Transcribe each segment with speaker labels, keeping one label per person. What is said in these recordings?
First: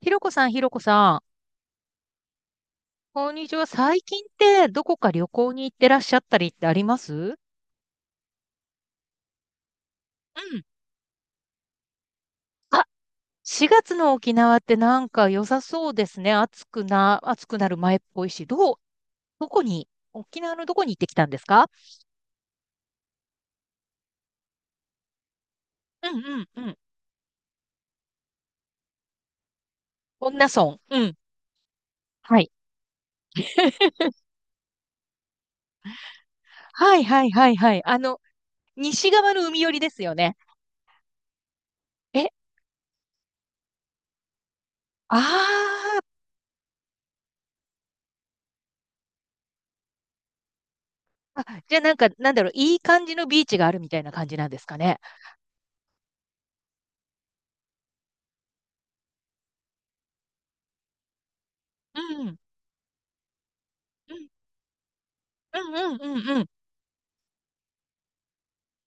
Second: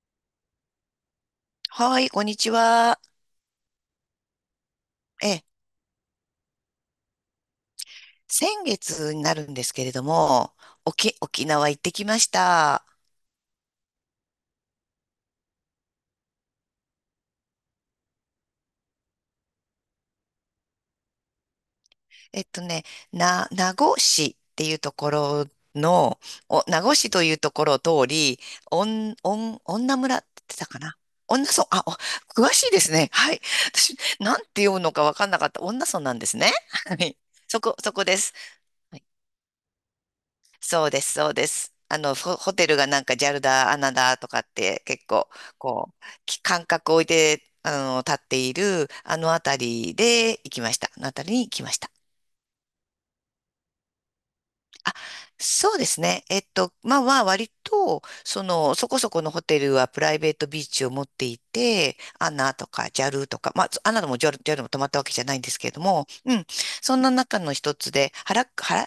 Speaker 1: ひろこさん、ひろこさん。
Speaker 2: はい、こんにちは。
Speaker 1: こんにちは。最近ってどこか旅
Speaker 2: え、
Speaker 1: 行に行ってらっしゃったりってあります。
Speaker 2: 先月になるんですけれども、沖縄行ってきまし
Speaker 1: あ、
Speaker 2: た。
Speaker 1: 4月の沖縄ってなんか良さそうですね。暑くなる前っぽいし。どう、どこに、沖縄のどこに行ってきたんですか？
Speaker 2: えっとね、名護市っていうところ
Speaker 1: うん
Speaker 2: の、
Speaker 1: うんうん。
Speaker 2: 名護市というところを通り、おん、おん、女村って
Speaker 1: 恩
Speaker 2: 言っ
Speaker 1: 納
Speaker 2: てた
Speaker 1: 村。
Speaker 2: かな。
Speaker 1: うん。
Speaker 2: 女村、お
Speaker 1: は
Speaker 2: 詳
Speaker 1: い。
Speaker 2: しいですね。はい。私、なんて読むのかわかんなかった。女村なんですね。は
Speaker 1: はい
Speaker 2: い。
Speaker 1: はいはいはい。
Speaker 2: そこです。
Speaker 1: 西側の海寄りですよね。
Speaker 2: そうです、そうです。あの、
Speaker 1: え、
Speaker 2: ホテルがなんかジャルだ、アナだとかって結
Speaker 1: あ
Speaker 2: 構、こ
Speaker 1: ー
Speaker 2: う、き間隔を置いて、あの、立っている、あのあたりで行きました。あのあたりに
Speaker 1: あ、
Speaker 2: 行きま
Speaker 1: じゃ
Speaker 2: し
Speaker 1: あ
Speaker 2: た。
Speaker 1: なんか、なんだろう、いい感じのビーチがあるみたいな感じなんですか
Speaker 2: あ、
Speaker 1: ね。
Speaker 2: そうですね。えっと、まあまあ、割と、その、そこそこのホテルはプライベートビーチを持っていて、
Speaker 1: うん。
Speaker 2: ア
Speaker 1: う
Speaker 2: ナとかジャルとか、まあ、アナでもジャル
Speaker 1: ん
Speaker 2: JAL も泊まったわけじゃないんで
Speaker 1: う
Speaker 2: すけれ
Speaker 1: ん
Speaker 2: ど
Speaker 1: うん
Speaker 2: も、
Speaker 1: う
Speaker 2: う
Speaker 1: んう
Speaker 2: ん、
Speaker 1: ん。
Speaker 2: そんな中の一つで、クハラ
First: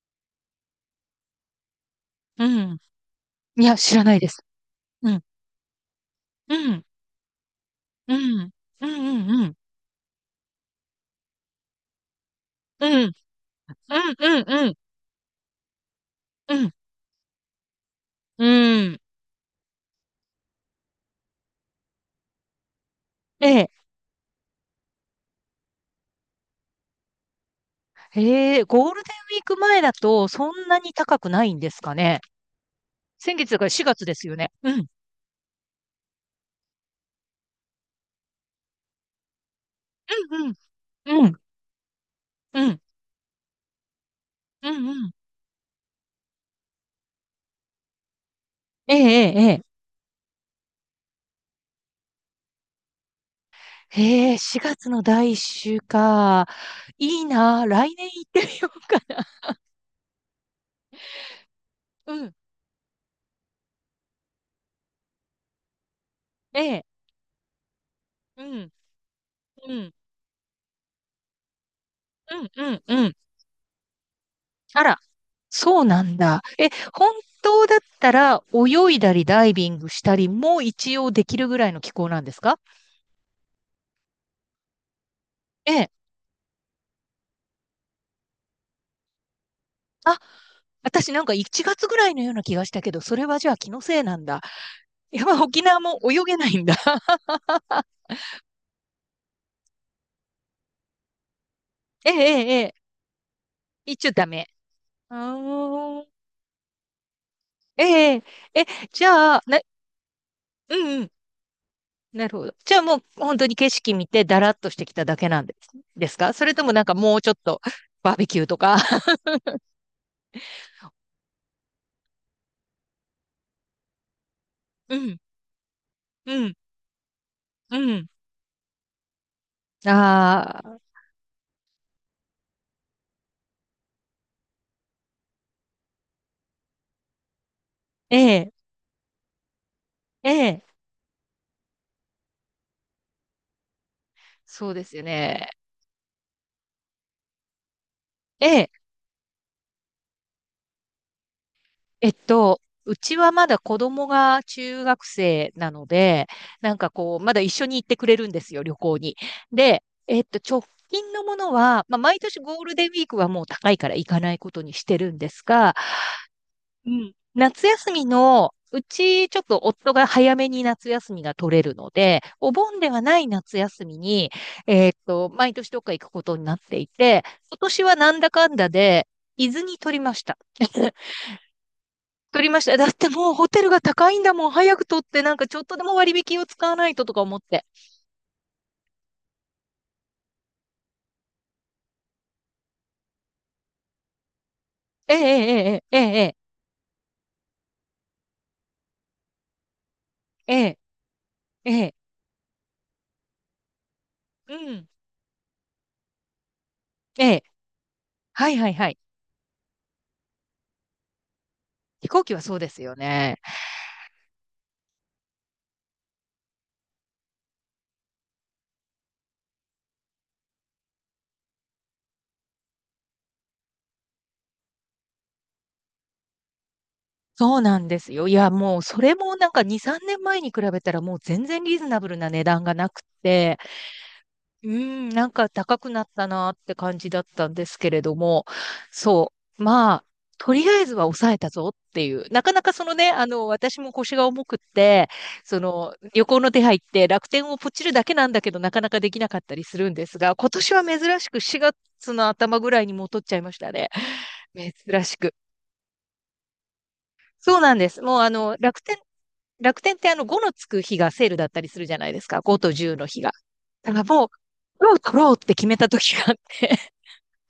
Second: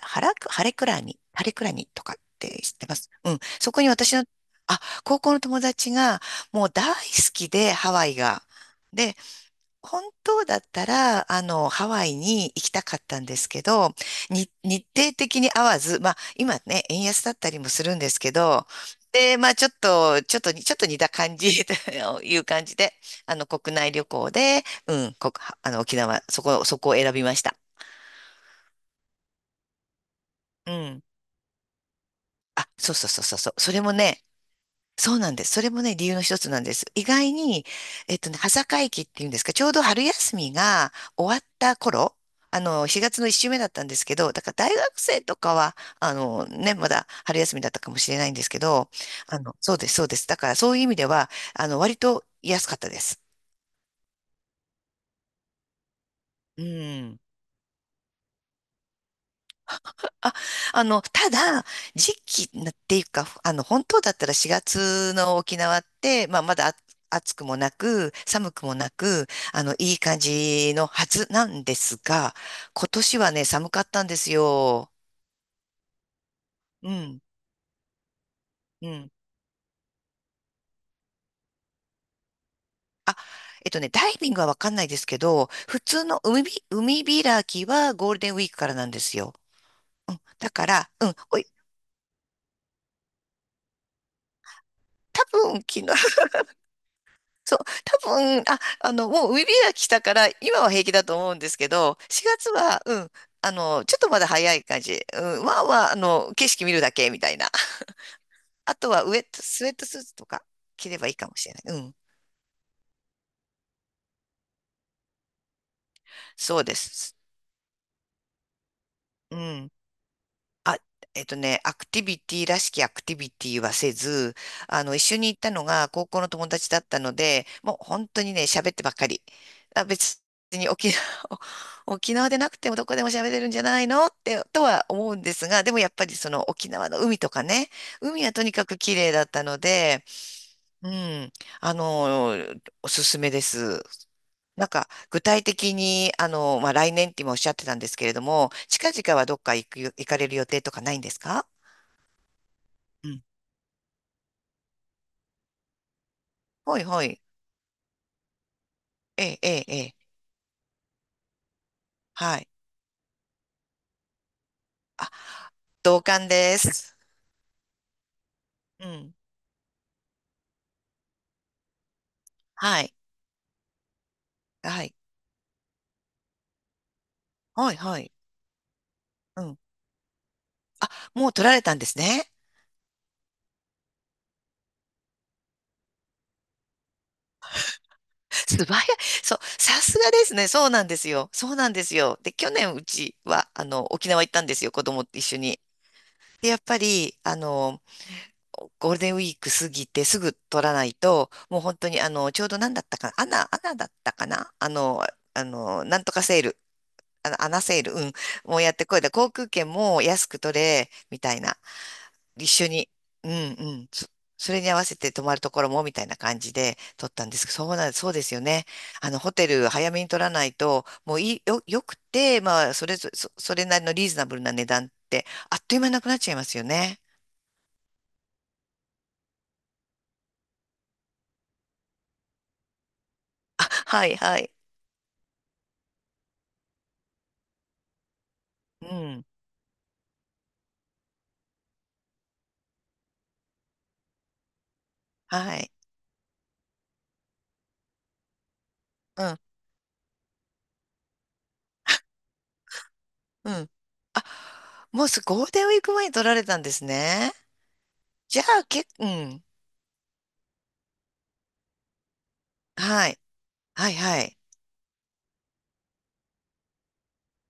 Speaker 2: ハレクラに、ハレクラにとかっ
Speaker 1: う
Speaker 2: て知っ
Speaker 1: ん。
Speaker 2: てます？うん、
Speaker 1: い
Speaker 2: そ
Speaker 1: や、
Speaker 2: こに
Speaker 1: 知ら
Speaker 2: 私
Speaker 1: ない
Speaker 2: の、
Speaker 1: です。う
Speaker 2: 高
Speaker 1: ん。
Speaker 2: 校の友達が、
Speaker 1: う
Speaker 2: もう
Speaker 1: ん。
Speaker 2: 大好きで、ハワ
Speaker 1: う
Speaker 2: イが。
Speaker 1: ん。うん。うん。うん。
Speaker 2: 本当だったら、あの、ハワイに行きた
Speaker 1: う
Speaker 2: かっ
Speaker 1: ん。うん。
Speaker 2: たんですけど、
Speaker 1: うんうん。
Speaker 2: 日程的に合わず、まあ、
Speaker 1: う
Speaker 2: 今
Speaker 1: ん。
Speaker 2: ね、円安だったりもするんですけ
Speaker 1: う
Speaker 2: ど、
Speaker 1: ん。
Speaker 2: で、まあ、ちょっと似た感じ という感じで、あの、
Speaker 1: え
Speaker 2: 国
Speaker 1: え。
Speaker 2: 内旅行で、うん、あの、沖縄、そこを選びました。
Speaker 1: へえ、ゴールデンウィーク前だとそん
Speaker 2: う
Speaker 1: なに
Speaker 2: ん。
Speaker 1: 高くないんですかね。
Speaker 2: あ、そうそうそうそ
Speaker 1: 先
Speaker 2: う
Speaker 1: 月
Speaker 2: そ
Speaker 1: だ
Speaker 2: う。
Speaker 1: から
Speaker 2: それも
Speaker 1: 4月で
Speaker 2: ね、
Speaker 1: すよね。うん。
Speaker 2: そうなんです。それもね、理由の一つなんです。意外に、えっとね、端境期っていうんですか、ちょうど春
Speaker 1: う
Speaker 2: 休
Speaker 1: んう
Speaker 2: みが
Speaker 1: ん。うん。
Speaker 2: 終わった頃、あ
Speaker 1: うん。
Speaker 2: の、4月の1週目だったんですけど、だから
Speaker 1: う
Speaker 2: 大
Speaker 1: んう
Speaker 2: 学
Speaker 1: ん。
Speaker 2: 生とかは、あの、ね、まだ春休みだったかもしれないんですけど、
Speaker 1: えええ
Speaker 2: あ
Speaker 1: ええ
Speaker 2: の、
Speaker 1: え。
Speaker 2: そうです、そうです。だからそういう意味では、あの、割と安かったです。
Speaker 1: へえ、4月の第1週か。
Speaker 2: うん。
Speaker 1: いいな、来年行ってみようかな。
Speaker 2: あ、あの、ただ、
Speaker 1: う
Speaker 2: 時
Speaker 1: ん。
Speaker 2: 期っていうか、あの、本当だったら4月の沖縄って、まあ、ま
Speaker 1: え
Speaker 2: だあ
Speaker 1: え。
Speaker 2: 暑くもなく、
Speaker 1: う
Speaker 2: 寒く
Speaker 1: ん。
Speaker 2: もなく、あの、
Speaker 1: う
Speaker 2: い
Speaker 1: ん。
Speaker 2: い感じのはずなんですが、
Speaker 1: うんうん
Speaker 2: 今
Speaker 1: うん。
Speaker 2: 年はね、寒かったんです
Speaker 1: あ
Speaker 2: よ。
Speaker 1: ら。そうなんだ。え、
Speaker 2: う
Speaker 1: 本
Speaker 2: ん、
Speaker 1: 当だったら
Speaker 2: う
Speaker 1: 泳い
Speaker 2: ん。
Speaker 1: だりダイビングしたりも一応できるぐらいの気候なんですか？
Speaker 2: あ、えっとね、ダイビングはわかんないですけど、
Speaker 1: え
Speaker 2: 普
Speaker 1: え。
Speaker 2: 通の海開きはゴールデンウィークからなんですよ。う
Speaker 1: あ、
Speaker 2: ん、だから、う
Speaker 1: 私
Speaker 2: ん、
Speaker 1: なんか1月ぐらいのような気がしたけど、それはじゃあ気のせいなんだ。やっぱ
Speaker 2: 多分
Speaker 1: 沖
Speaker 2: 昨
Speaker 1: 縄
Speaker 2: 日
Speaker 1: も泳げないんだ。
Speaker 2: そう、多分、あ、あの、もう海開きしたから、今は平気だと思うんですけど、
Speaker 1: ええ、
Speaker 2: 4
Speaker 1: え
Speaker 2: 月
Speaker 1: え、ええ。
Speaker 2: は、うん、あの、ちょっ
Speaker 1: 一
Speaker 2: と
Speaker 1: 応
Speaker 2: ま
Speaker 1: ダ
Speaker 2: だ
Speaker 1: メ。
Speaker 2: 早い感じ。
Speaker 1: う
Speaker 2: うん、まあまあ、あ
Speaker 1: ーん。
Speaker 2: の、景色見るだけみたいな。
Speaker 1: ええ、え、
Speaker 2: あとは
Speaker 1: じ
Speaker 2: ウェッ
Speaker 1: ゃ
Speaker 2: ト、
Speaker 1: あ、
Speaker 2: スウェットスーツとか
Speaker 1: う
Speaker 2: 着れ
Speaker 1: んう
Speaker 2: ば
Speaker 1: ん。
Speaker 2: いいかもしれない。うん、
Speaker 1: なるほど。じゃあもう本当に景色見てだらっとしてきただけなんですですか？それ
Speaker 2: そ
Speaker 1: と
Speaker 2: う
Speaker 1: も
Speaker 2: で
Speaker 1: なんかも
Speaker 2: す。
Speaker 1: うちょっとバーベキューとか。
Speaker 2: うん。あ、えっとね、アクティビティらしきアクティビティはせず、あ
Speaker 1: う
Speaker 2: の、一緒
Speaker 1: ん、
Speaker 2: に行ったのが高校の
Speaker 1: う
Speaker 2: 友
Speaker 1: ん、
Speaker 2: 達だったので、も
Speaker 1: う
Speaker 2: う
Speaker 1: ん。
Speaker 2: 本当にね、喋ってばっかり。別
Speaker 1: あ
Speaker 2: に
Speaker 1: あ。
Speaker 2: 沖縄、沖縄でなくてもどこでも喋れるんじゃないのって、とは思うんですが、でもやっぱりその沖縄の海とかね、
Speaker 1: え
Speaker 2: 海はとに
Speaker 1: え、
Speaker 2: かく綺麗だったので、
Speaker 1: ええ、
Speaker 2: うん、あの、おすすめです。なん
Speaker 1: そうで
Speaker 2: か、
Speaker 1: すよ
Speaker 2: 具体
Speaker 1: ね。
Speaker 2: 的に、あの、まあ、来年って今おっしゃってたんですけれど
Speaker 1: え
Speaker 2: も、
Speaker 1: え、
Speaker 2: 近々はどっか行かれる予定とかないんですか？
Speaker 1: えっと、う
Speaker 2: う
Speaker 1: ち
Speaker 2: ん。
Speaker 1: はまだ子供が中学生なので、なん
Speaker 2: ほい
Speaker 1: か
Speaker 2: ほ
Speaker 1: こ
Speaker 2: い。
Speaker 1: う、まだ一緒に行ってくれるんですよ、旅行に。
Speaker 2: ええ、ええ、え
Speaker 1: で、
Speaker 2: え。
Speaker 1: 直近のものは、まあ、毎
Speaker 2: は
Speaker 1: 年
Speaker 2: い。
Speaker 1: ゴールデンウィークはもう高いから行かないことにして
Speaker 2: あ、
Speaker 1: るんですが、
Speaker 2: 同感で
Speaker 1: う
Speaker 2: す。
Speaker 1: ん。夏休みの、う
Speaker 2: うん。
Speaker 1: ちちょっと夫が早めに夏休みが取れるので、お盆
Speaker 2: は
Speaker 1: で
Speaker 2: い。
Speaker 1: はない夏休みに、
Speaker 2: はい。
Speaker 1: 毎年どっか行くことになっていて、今
Speaker 2: はい
Speaker 1: 年は
Speaker 2: は
Speaker 1: な
Speaker 2: い。
Speaker 1: んだかんだで、
Speaker 2: う
Speaker 1: 伊
Speaker 2: ん。
Speaker 1: 豆に取りました。
Speaker 2: もう取られたんですね。
Speaker 1: 取りました。だってもうホテルが高いんだもん。早く取って、なんかちょっとでも割引を使わないととか思って。
Speaker 2: 素早い。そう。さすがですね。そうなんですよ。そうなんですよ。で、去年うちは、あの、沖縄行ったんですよ。子供
Speaker 1: え
Speaker 2: と一緒に。
Speaker 1: えええええ
Speaker 2: で、やっぱり、あの、ゴールデンウィーク過ぎてすぐ
Speaker 1: え
Speaker 2: 取ら
Speaker 1: え
Speaker 2: ないと、もう
Speaker 1: ええ
Speaker 2: 本当
Speaker 1: ええ
Speaker 2: にあの、ちょうど何だったかな、アナだったかな、
Speaker 1: う
Speaker 2: あ
Speaker 1: ん。
Speaker 2: の、あの、なんとかセール、
Speaker 1: え
Speaker 2: あの、
Speaker 1: え。
Speaker 2: アナセール、うん、
Speaker 1: は
Speaker 2: も
Speaker 1: い
Speaker 2: う
Speaker 1: は
Speaker 2: や
Speaker 1: い
Speaker 2: って
Speaker 1: はい。
Speaker 2: こいだ、航空券も安く取れ、みたいな、
Speaker 1: 飛行機は
Speaker 2: 一
Speaker 1: そう
Speaker 2: 緒
Speaker 1: です
Speaker 2: に、
Speaker 1: よ
Speaker 2: うん
Speaker 1: ね。
Speaker 2: うん、それに合わせて泊まるところも、みたいな感じで取ったんですけど、そうなん、そうですよね。あの、ホテル早めに取らないと、もういい、よくて、まあ、それなりのリーズナブルな値段って、あっという間なくなっちゃいますよね。
Speaker 1: そうなんですよ。いや、もうそれもなんか2、3年前に比べたらもう全然リーズナブルな値段がなくて、
Speaker 2: あ、はいはい。
Speaker 1: うん、なんか高くなったなって感じだったんですけれども、
Speaker 2: うん、
Speaker 1: そう、まあ、とりあえずは抑えたぞっていう、なかなかそのね、私も腰が重くって、
Speaker 2: は
Speaker 1: そ
Speaker 2: い。
Speaker 1: の旅行の手配って楽天をポチるだけなんだけどなかなかでき
Speaker 2: う
Speaker 1: なか
Speaker 2: ん、
Speaker 1: ったりするんですが、今年は珍しく4月の頭ぐらいに戻っちゃいま
Speaker 2: う
Speaker 1: し
Speaker 2: ん。
Speaker 1: たね。珍
Speaker 2: もう
Speaker 1: し
Speaker 2: す、
Speaker 1: く。
Speaker 2: ゴールデンウィーク前に取られたんですね。
Speaker 1: そうなんです。もうあ
Speaker 2: じゃ
Speaker 1: の、
Speaker 2: あ、
Speaker 1: 楽
Speaker 2: け、
Speaker 1: 天
Speaker 2: うん。
Speaker 1: 楽天ってあの5のつく日がセールだったりするじゃないですか。5と10の
Speaker 2: はい。
Speaker 1: 日が。
Speaker 2: は
Speaker 1: だ
Speaker 2: い、
Speaker 1: から
Speaker 2: は
Speaker 1: もう、
Speaker 2: い。
Speaker 1: 取ろうって決めた時があって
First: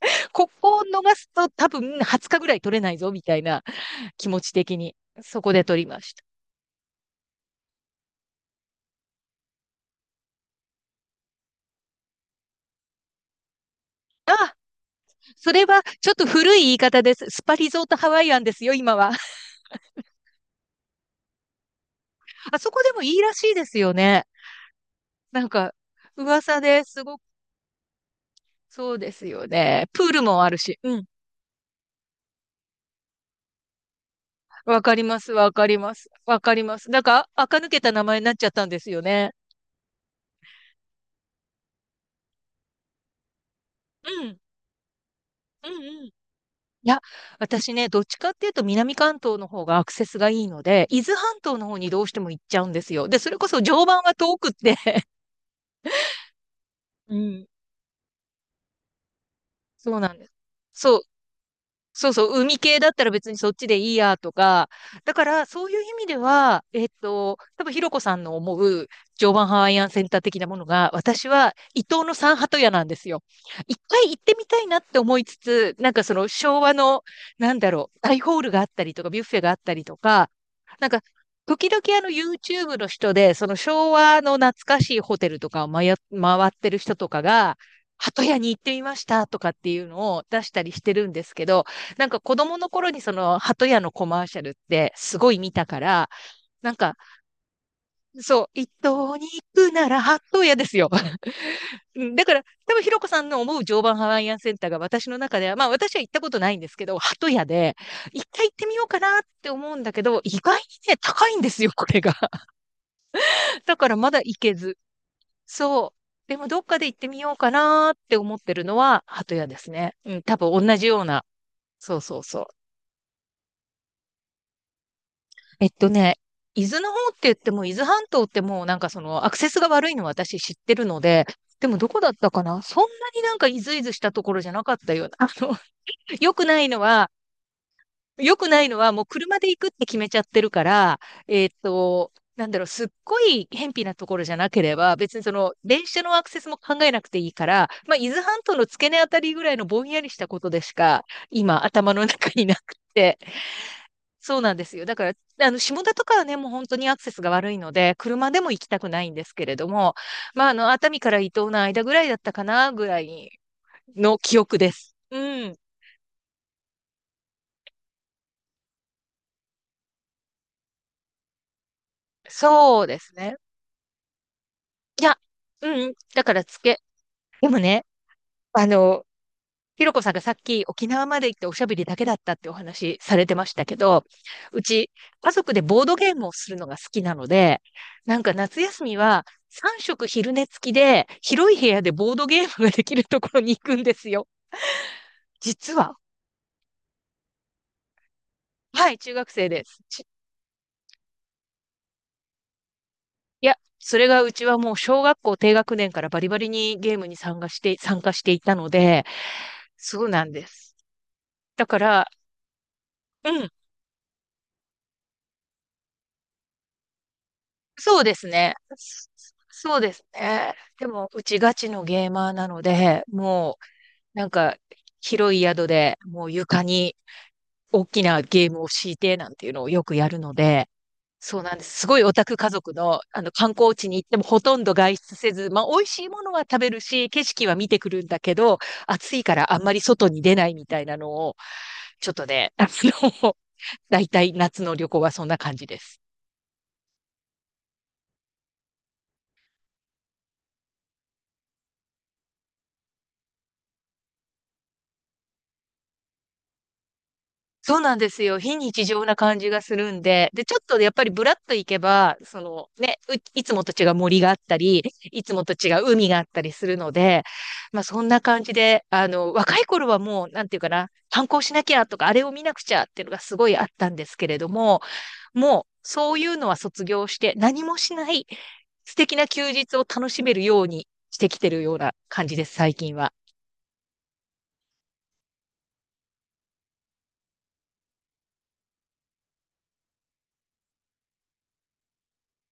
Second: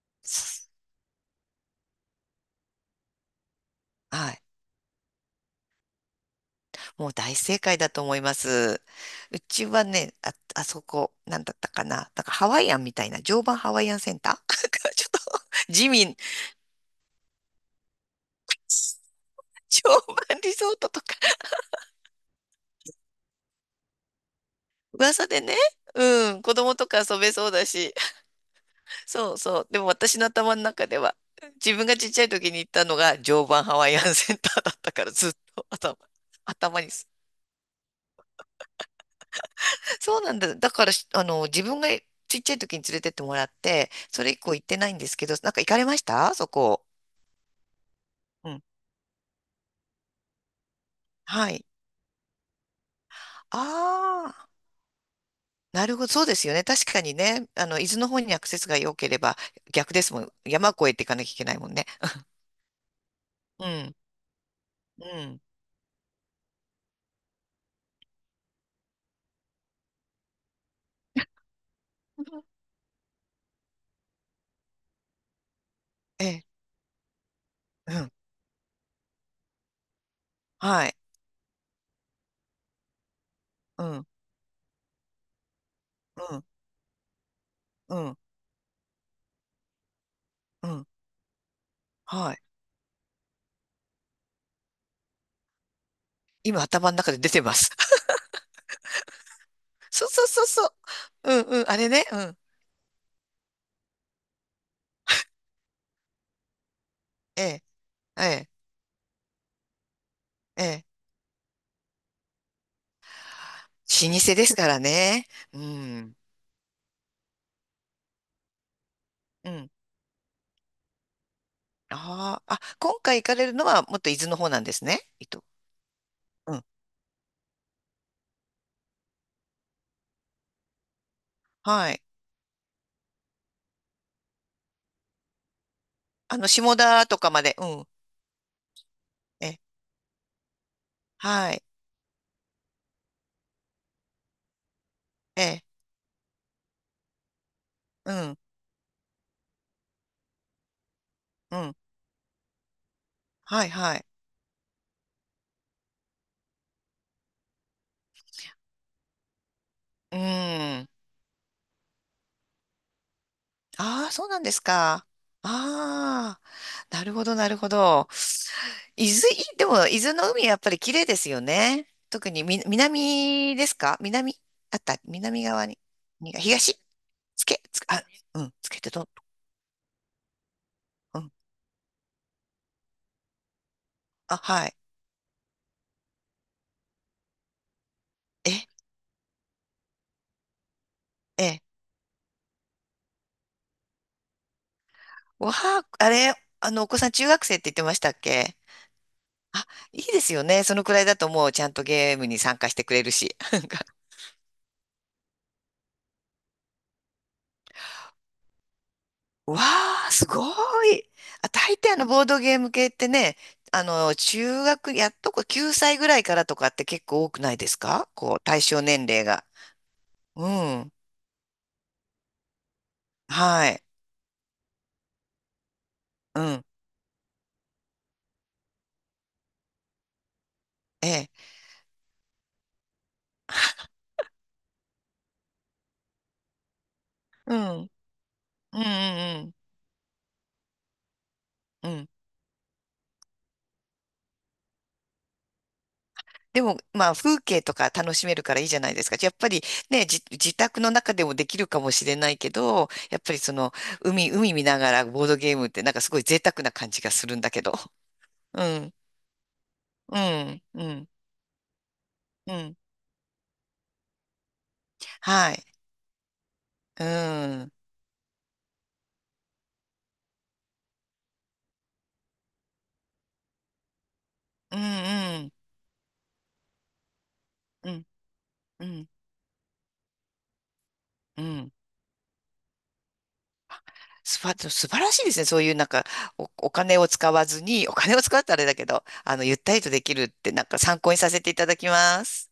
Speaker 1: こ
Speaker 2: す
Speaker 1: こを逃すと多分20日ぐらい取れないぞみたいな気
Speaker 2: は
Speaker 1: 持
Speaker 2: い。
Speaker 1: ち的に、そこで取りまし
Speaker 2: もう大正解だと思います。うちはね、あ、あそこ、なんだったかな。なんかハワイアンみたいな、常磐ハワイアンセンタ
Speaker 1: た。
Speaker 2: ー
Speaker 1: あ、
Speaker 2: ちょっと、
Speaker 1: それは
Speaker 2: 地
Speaker 1: ちょっ
Speaker 2: 味、
Speaker 1: と古い言い方です。スパリゾートハワイアンですよ、今は。
Speaker 2: 常磐リゾートとか、
Speaker 1: あそこでもいいらしいですよね。
Speaker 2: 噂で
Speaker 1: なん
Speaker 2: ね、
Speaker 1: か、
Speaker 2: うん、子
Speaker 1: 噂
Speaker 2: 供
Speaker 1: で
Speaker 2: とか
Speaker 1: すご
Speaker 2: 遊
Speaker 1: く、
Speaker 2: べそうだし、
Speaker 1: そうです
Speaker 2: そう
Speaker 1: よ
Speaker 2: そう。でも
Speaker 1: ね。プー
Speaker 2: 私
Speaker 1: ル
Speaker 2: の
Speaker 1: もあ
Speaker 2: 頭
Speaker 1: る
Speaker 2: の
Speaker 1: し。
Speaker 2: 中
Speaker 1: う
Speaker 2: で
Speaker 1: ん。
Speaker 2: は、自分がちっちゃい時に行ったのが常磐ハワイアンセンターだっ
Speaker 1: わ
Speaker 2: た
Speaker 1: かり
Speaker 2: から
Speaker 1: ま
Speaker 2: ず
Speaker 1: す、
Speaker 2: っ
Speaker 1: わか
Speaker 2: と
Speaker 1: りま
Speaker 2: 頭、
Speaker 1: す。わかりま
Speaker 2: 頭
Speaker 1: す。
Speaker 2: に
Speaker 1: なん
Speaker 2: す。
Speaker 1: か、垢抜けた名前になっちゃったんですよね。
Speaker 2: そうなんだ。だからし、あの、自分がちっちゃい時に連れてってもらって、
Speaker 1: う
Speaker 2: それ以
Speaker 1: ん。
Speaker 2: 降行ってないんですけど、なんか行
Speaker 1: うん
Speaker 2: かれまし
Speaker 1: うん。い
Speaker 2: た？そこ。
Speaker 1: や、私ね、どっちかってい
Speaker 2: う
Speaker 1: うと
Speaker 2: ん。
Speaker 1: 南関東の方がアクセスがいいので、伊豆半
Speaker 2: は
Speaker 1: 島
Speaker 2: い。
Speaker 1: の方にどうしても行っちゃうんですよ。で、それこそ常磐は
Speaker 2: あ
Speaker 1: 遠く
Speaker 2: あ、
Speaker 1: って。
Speaker 2: なるほど。そうですよね。確か
Speaker 1: う
Speaker 2: に
Speaker 1: ん。
Speaker 2: ね、あの、伊豆の方にアクセスが良ければ逆
Speaker 1: そう
Speaker 2: で
Speaker 1: な
Speaker 2: す
Speaker 1: ん
Speaker 2: も
Speaker 1: で
Speaker 2: ん。
Speaker 1: す。
Speaker 2: 山越え
Speaker 1: そう
Speaker 2: ていかなきゃいけないもんね。
Speaker 1: そうそう、海系だったら別にそっ
Speaker 2: う
Speaker 1: ちでいい
Speaker 2: ん。
Speaker 1: やとか、
Speaker 2: う
Speaker 1: だか
Speaker 2: ん。
Speaker 1: らそういう意味では、多分ひろこさんの思う常磐ハワイアンセンター的なものが、私は伊東の三鳩屋なんですよ。一回行ってみたいなって思いつつ、なんかそ
Speaker 2: え
Speaker 1: の
Speaker 2: え、
Speaker 1: 昭和の、なんだろ
Speaker 2: う
Speaker 1: う、
Speaker 2: ん。
Speaker 1: 大ホールがあったりとか、ビュッフェがあったりとか、
Speaker 2: は
Speaker 1: なん
Speaker 2: い。
Speaker 1: か、時々あの YouTube の人で、その
Speaker 2: う
Speaker 1: 昭
Speaker 2: ん。
Speaker 1: 和の懐かしいホテルとかをまや
Speaker 2: うん。
Speaker 1: 回ってる人とかが、
Speaker 2: うん。
Speaker 1: 鳩屋に行ってみましたとかっていうのを出した
Speaker 2: う
Speaker 1: りし
Speaker 2: ん。
Speaker 1: てるんですけど、なんか
Speaker 2: は
Speaker 1: 子
Speaker 2: い。
Speaker 1: 供の頃にその鳩屋のコマーシャルってすごい見たから、
Speaker 2: 今
Speaker 1: なん
Speaker 2: 頭
Speaker 1: か、
Speaker 2: の中で出てます。
Speaker 1: そう、一等に行くなら
Speaker 2: そうそう
Speaker 1: 鳩
Speaker 2: そう
Speaker 1: 屋で
Speaker 2: そう。
Speaker 1: すよ。
Speaker 2: うんうん、あ れ
Speaker 1: う
Speaker 2: ね。
Speaker 1: ん
Speaker 2: う
Speaker 1: だか
Speaker 2: ん。
Speaker 1: ら、多分ひろこさんの思う常磐ハワイアンセンターが私の中では、まあ私は行ったことないんですけど、鳩
Speaker 2: え
Speaker 1: 屋
Speaker 2: え、
Speaker 1: で、
Speaker 2: え
Speaker 1: 一回
Speaker 2: え、
Speaker 1: 行ってみようかなって思うんだけど、意外に
Speaker 2: ええ。
Speaker 1: ね、高いんですよ、これが。だからま
Speaker 2: 老
Speaker 1: だ
Speaker 2: 舗
Speaker 1: 行
Speaker 2: で
Speaker 1: け
Speaker 2: すか
Speaker 1: ず。
Speaker 2: らね。う
Speaker 1: そ
Speaker 2: ん。
Speaker 1: う。でもどっかで行ってみようかなって思ってるのは鳩屋
Speaker 2: う
Speaker 1: で
Speaker 2: ん。
Speaker 1: すね。うん、多分同じような。そうそうそ
Speaker 2: あ
Speaker 1: う。
Speaker 2: あ、あ、今回行かれるのはもっと伊豆の方なんですね。伊豆。
Speaker 1: えっとね、
Speaker 2: うん。
Speaker 1: 伊豆の方って言っても、伊豆半島ってもうなんかそのアクセスが悪いのは私知ってるので、でもど
Speaker 2: は
Speaker 1: こ
Speaker 2: い。
Speaker 1: だったかなそんなになんかイズイズしたところじゃなかったような。良
Speaker 2: あ
Speaker 1: く
Speaker 2: の、
Speaker 1: ない
Speaker 2: 下
Speaker 1: の
Speaker 2: 田
Speaker 1: は、
Speaker 2: とかまで。うん。
Speaker 1: 良くないのはもう車
Speaker 2: え
Speaker 1: で行
Speaker 2: え、
Speaker 1: くって決めちゃってるから、えっ
Speaker 2: はい。
Speaker 1: と、なんだろう、すっごい偏僻なところじゃなければ、別にそ
Speaker 2: え
Speaker 1: の
Speaker 2: え、
Speaker 1: 電車のアクセスも考えなくていいから、まあ、伊
Speaker 2: う
Speaker 1: 豆
Speaker 2: ん。
Speaker 1: 半島の付け根あたりぐらいのぼんやりしたことでしか、
Speaker 2: う
Speaker 1: 今
Speaker 2: ん。
Speaker 1: 頭の中になくて、
Speaker 2: はい、はい。
Speaker 1: そうなんですよ。だから、下田とかはね、もう本当にアクセスが悪いので、車でも行きたくないんですけれども、
Speaker 2: う
Speaker 1: まあ、熱
Speaker 2: ん。
Speaker 1: 海から伊東の間ぐらいだったかな、ぐらい
Speaker 2: ああ、
Speaker 1: の
Speaker 2: そう
Speaker 1: 記
Speaker 2: なんで
Speaker 1: 憶
Speaker 2: す
Speaker 1: です。
Speaker 2: か。
Speaker 1: うん。
Speaker 2: ああ、なるほど、なるほど。伊豆、いでも、伊豆の海やっぱり綺麗ですよね。特に
Speaker 1: そうですね。
Speaker 2: 南ですか？南あった、
Speaker 1: いや、
Speaker 2: 南側に。
Speaker 1: うん。だ
Speaker 2: に
Speaker 1: から、つ
Speaker 2: 東
Speaker 1: け。
Speaker 2: つ
Speaker 1: でも
Speaker 2: け、つ
Speaker 1: ね、
Speaker 2: け、あ、うん、
Speaker 1: あ
Speaker 2: つけて
Speaker 1: の、
Speaker 2: ど
Speaker 1: ひろこさんがさっき沖縄ま
Speaker 2: う、う
Speaker 1: で
Speaker 2: ん。
Speaker 1: 行っておしゃべりだけだったってお話されてましたけど、
Speaker 2: あ、
Speaker 1: う
Speaker 2: はい。
Speaker 1: ち家族でボードゲームをするのが好きなので、なんか
Speaker 2: え、
Speaker 1: 夏休みは3食昼寝付きで
Speaker 2: え
Speaker 1: 広い
Speaker 2: え、
Speaker 1: 部屋でボードゲームができるところに行くんですよ。
Speaker 2: わ
Speaker 1: 実
Speaker 2: あ、
Speaker 1: は。
Speaker 2: あれ、あの、お子さん中学生って言ってましたっけ？
Speaker 1: はい、中学生
Speaker 2: あ、
Speaker 1: です。
Speaker 2: いいですよね。そのくらいだともうちゃんとゲームに参加してくれるし。
Speaker 1: いや、そ れがうちはもう小学校低学年からバリバリにゲームに参加していたので、
Speaker 2: わ
Speaker 1: そう
Speaker 2: あ、
Speaker 1: な
Speaker 2: す
Speaker 1: ん
Speaker 2: ご
Speaker 1: です。
Speaker 2: い。あ、
Speaker 1: だ
Speaker 2: 大
Speaker 1: か
Speaker 2: 抵あの
Speaker 1: ら、
Speaker 2: ボードゲーム系って
Speaker 1: う
Speaker 2: ね、
Speaker 1: ん。
Speaker 2: あの、中学、やっとこ9歳ぐらいからとかって結構多くないです
Speaker 1: そう
Speaker 2: か？
Speaker 1: です
Speaker 2: こう、
Speaker 1: ね。
Speaker 2: 対象年齢が。
Speaker 1: そうです
Speaker 2: う
Speaker 1: ね。で
Speaker 2: ん。
Speaker 1: も、うちガチのゲーマーなので、も
Speaker 2: はい。
Speaker 1: う、なんか、広い宿で、もう
Speaker 2: う
Speaker 1: 床
Speaker 2: ん。
Speaker 1: に大きなゲームを敷いて、なんていうのをよくやるので、
Speaker 2: え
Speaker 1: そう
Speaker 2: え。
Speaker 1: なんです。すごいオタク家族の、観光地に行ってもほとんど外出せず、まあ、美味しいものは食べるし、景色
Speaker 2: う
Speaker 1: は見てく
Speaker 2: ん。
Speaker 1: るんだけど、
Speaker 2: うん
Speaker 1: 暑いか
Speaker 2: う
Speaker 1: ら
Speaker 2: ん
Speaker 1: あんまり外に出ないみたいなのを、
Speaker 2: うん。う
Speaker 1: ち
Speaker 2: ん。
Speaker 1: ょっとね、大体夏の旅行はそんな感じです。
Speaker 2: でも、まあ、風景とか楽しめるからいいじゃないですか。やっぱりね、自宅の中でもできるかもしれないけど、やっぱりその、海見ながらボードゲームってなんかすごい贅沢な感じがするんだけど。
Speaker 1: そうなんですよ。非
Speaker 2: う
Speaker 1: 日
Speaker 2: ん。
Speaker 1: 常な感じがするん
Speaker 2: う
Speaker 1: で。で、ちょ
Speaker 2: ん。
Speaker 1: っと
Speaker 2: う
Speaker 1: やっぱ
Speaker 2: ん。
Speaker 1: りブラッと行けば、そ
Speaker 2: う
Speaker 1: の
Speaker 2: ん。
Speaker 1: ね、いつもと違う森があったり、いつも
Speaker 2: は
Speaker 1: と
Speaker 2: い。
Speaker 1: 違う海があったりするの
Speaker 2: う
Speaker 1: で、
Speaker 2: ん。
Speaker 1: まあそんな感じで、若い頃はもう、なんていうかな、反抗しなきゃとか、あれを見なくちゃっていうのがすごいあったんですけれど
Speaker 2: うん
Speaker 1: も、
Speaker 2: うん。
Speaker 1: もうそういうのは卒業して何も
Speaker 2: う
Speaker 1: し
Speaker 2: ん。
Speaker 1: ない
Speaker 2: う
Speaker 1: 素
Speaker 2: ん。
Speaker 1: 敵な休日を楽しめるようにしてき
Speaker 2: う
Speaker 1: てる
Speaker 2: ん
Speaker 1: ような感じです、最近は。
Speaker 2: 素晴らしいですね。そういうなんかお金を使わずに、お金を使うとあれだけど、あの、ゆったりとできるってなんか参考にさせていただきます。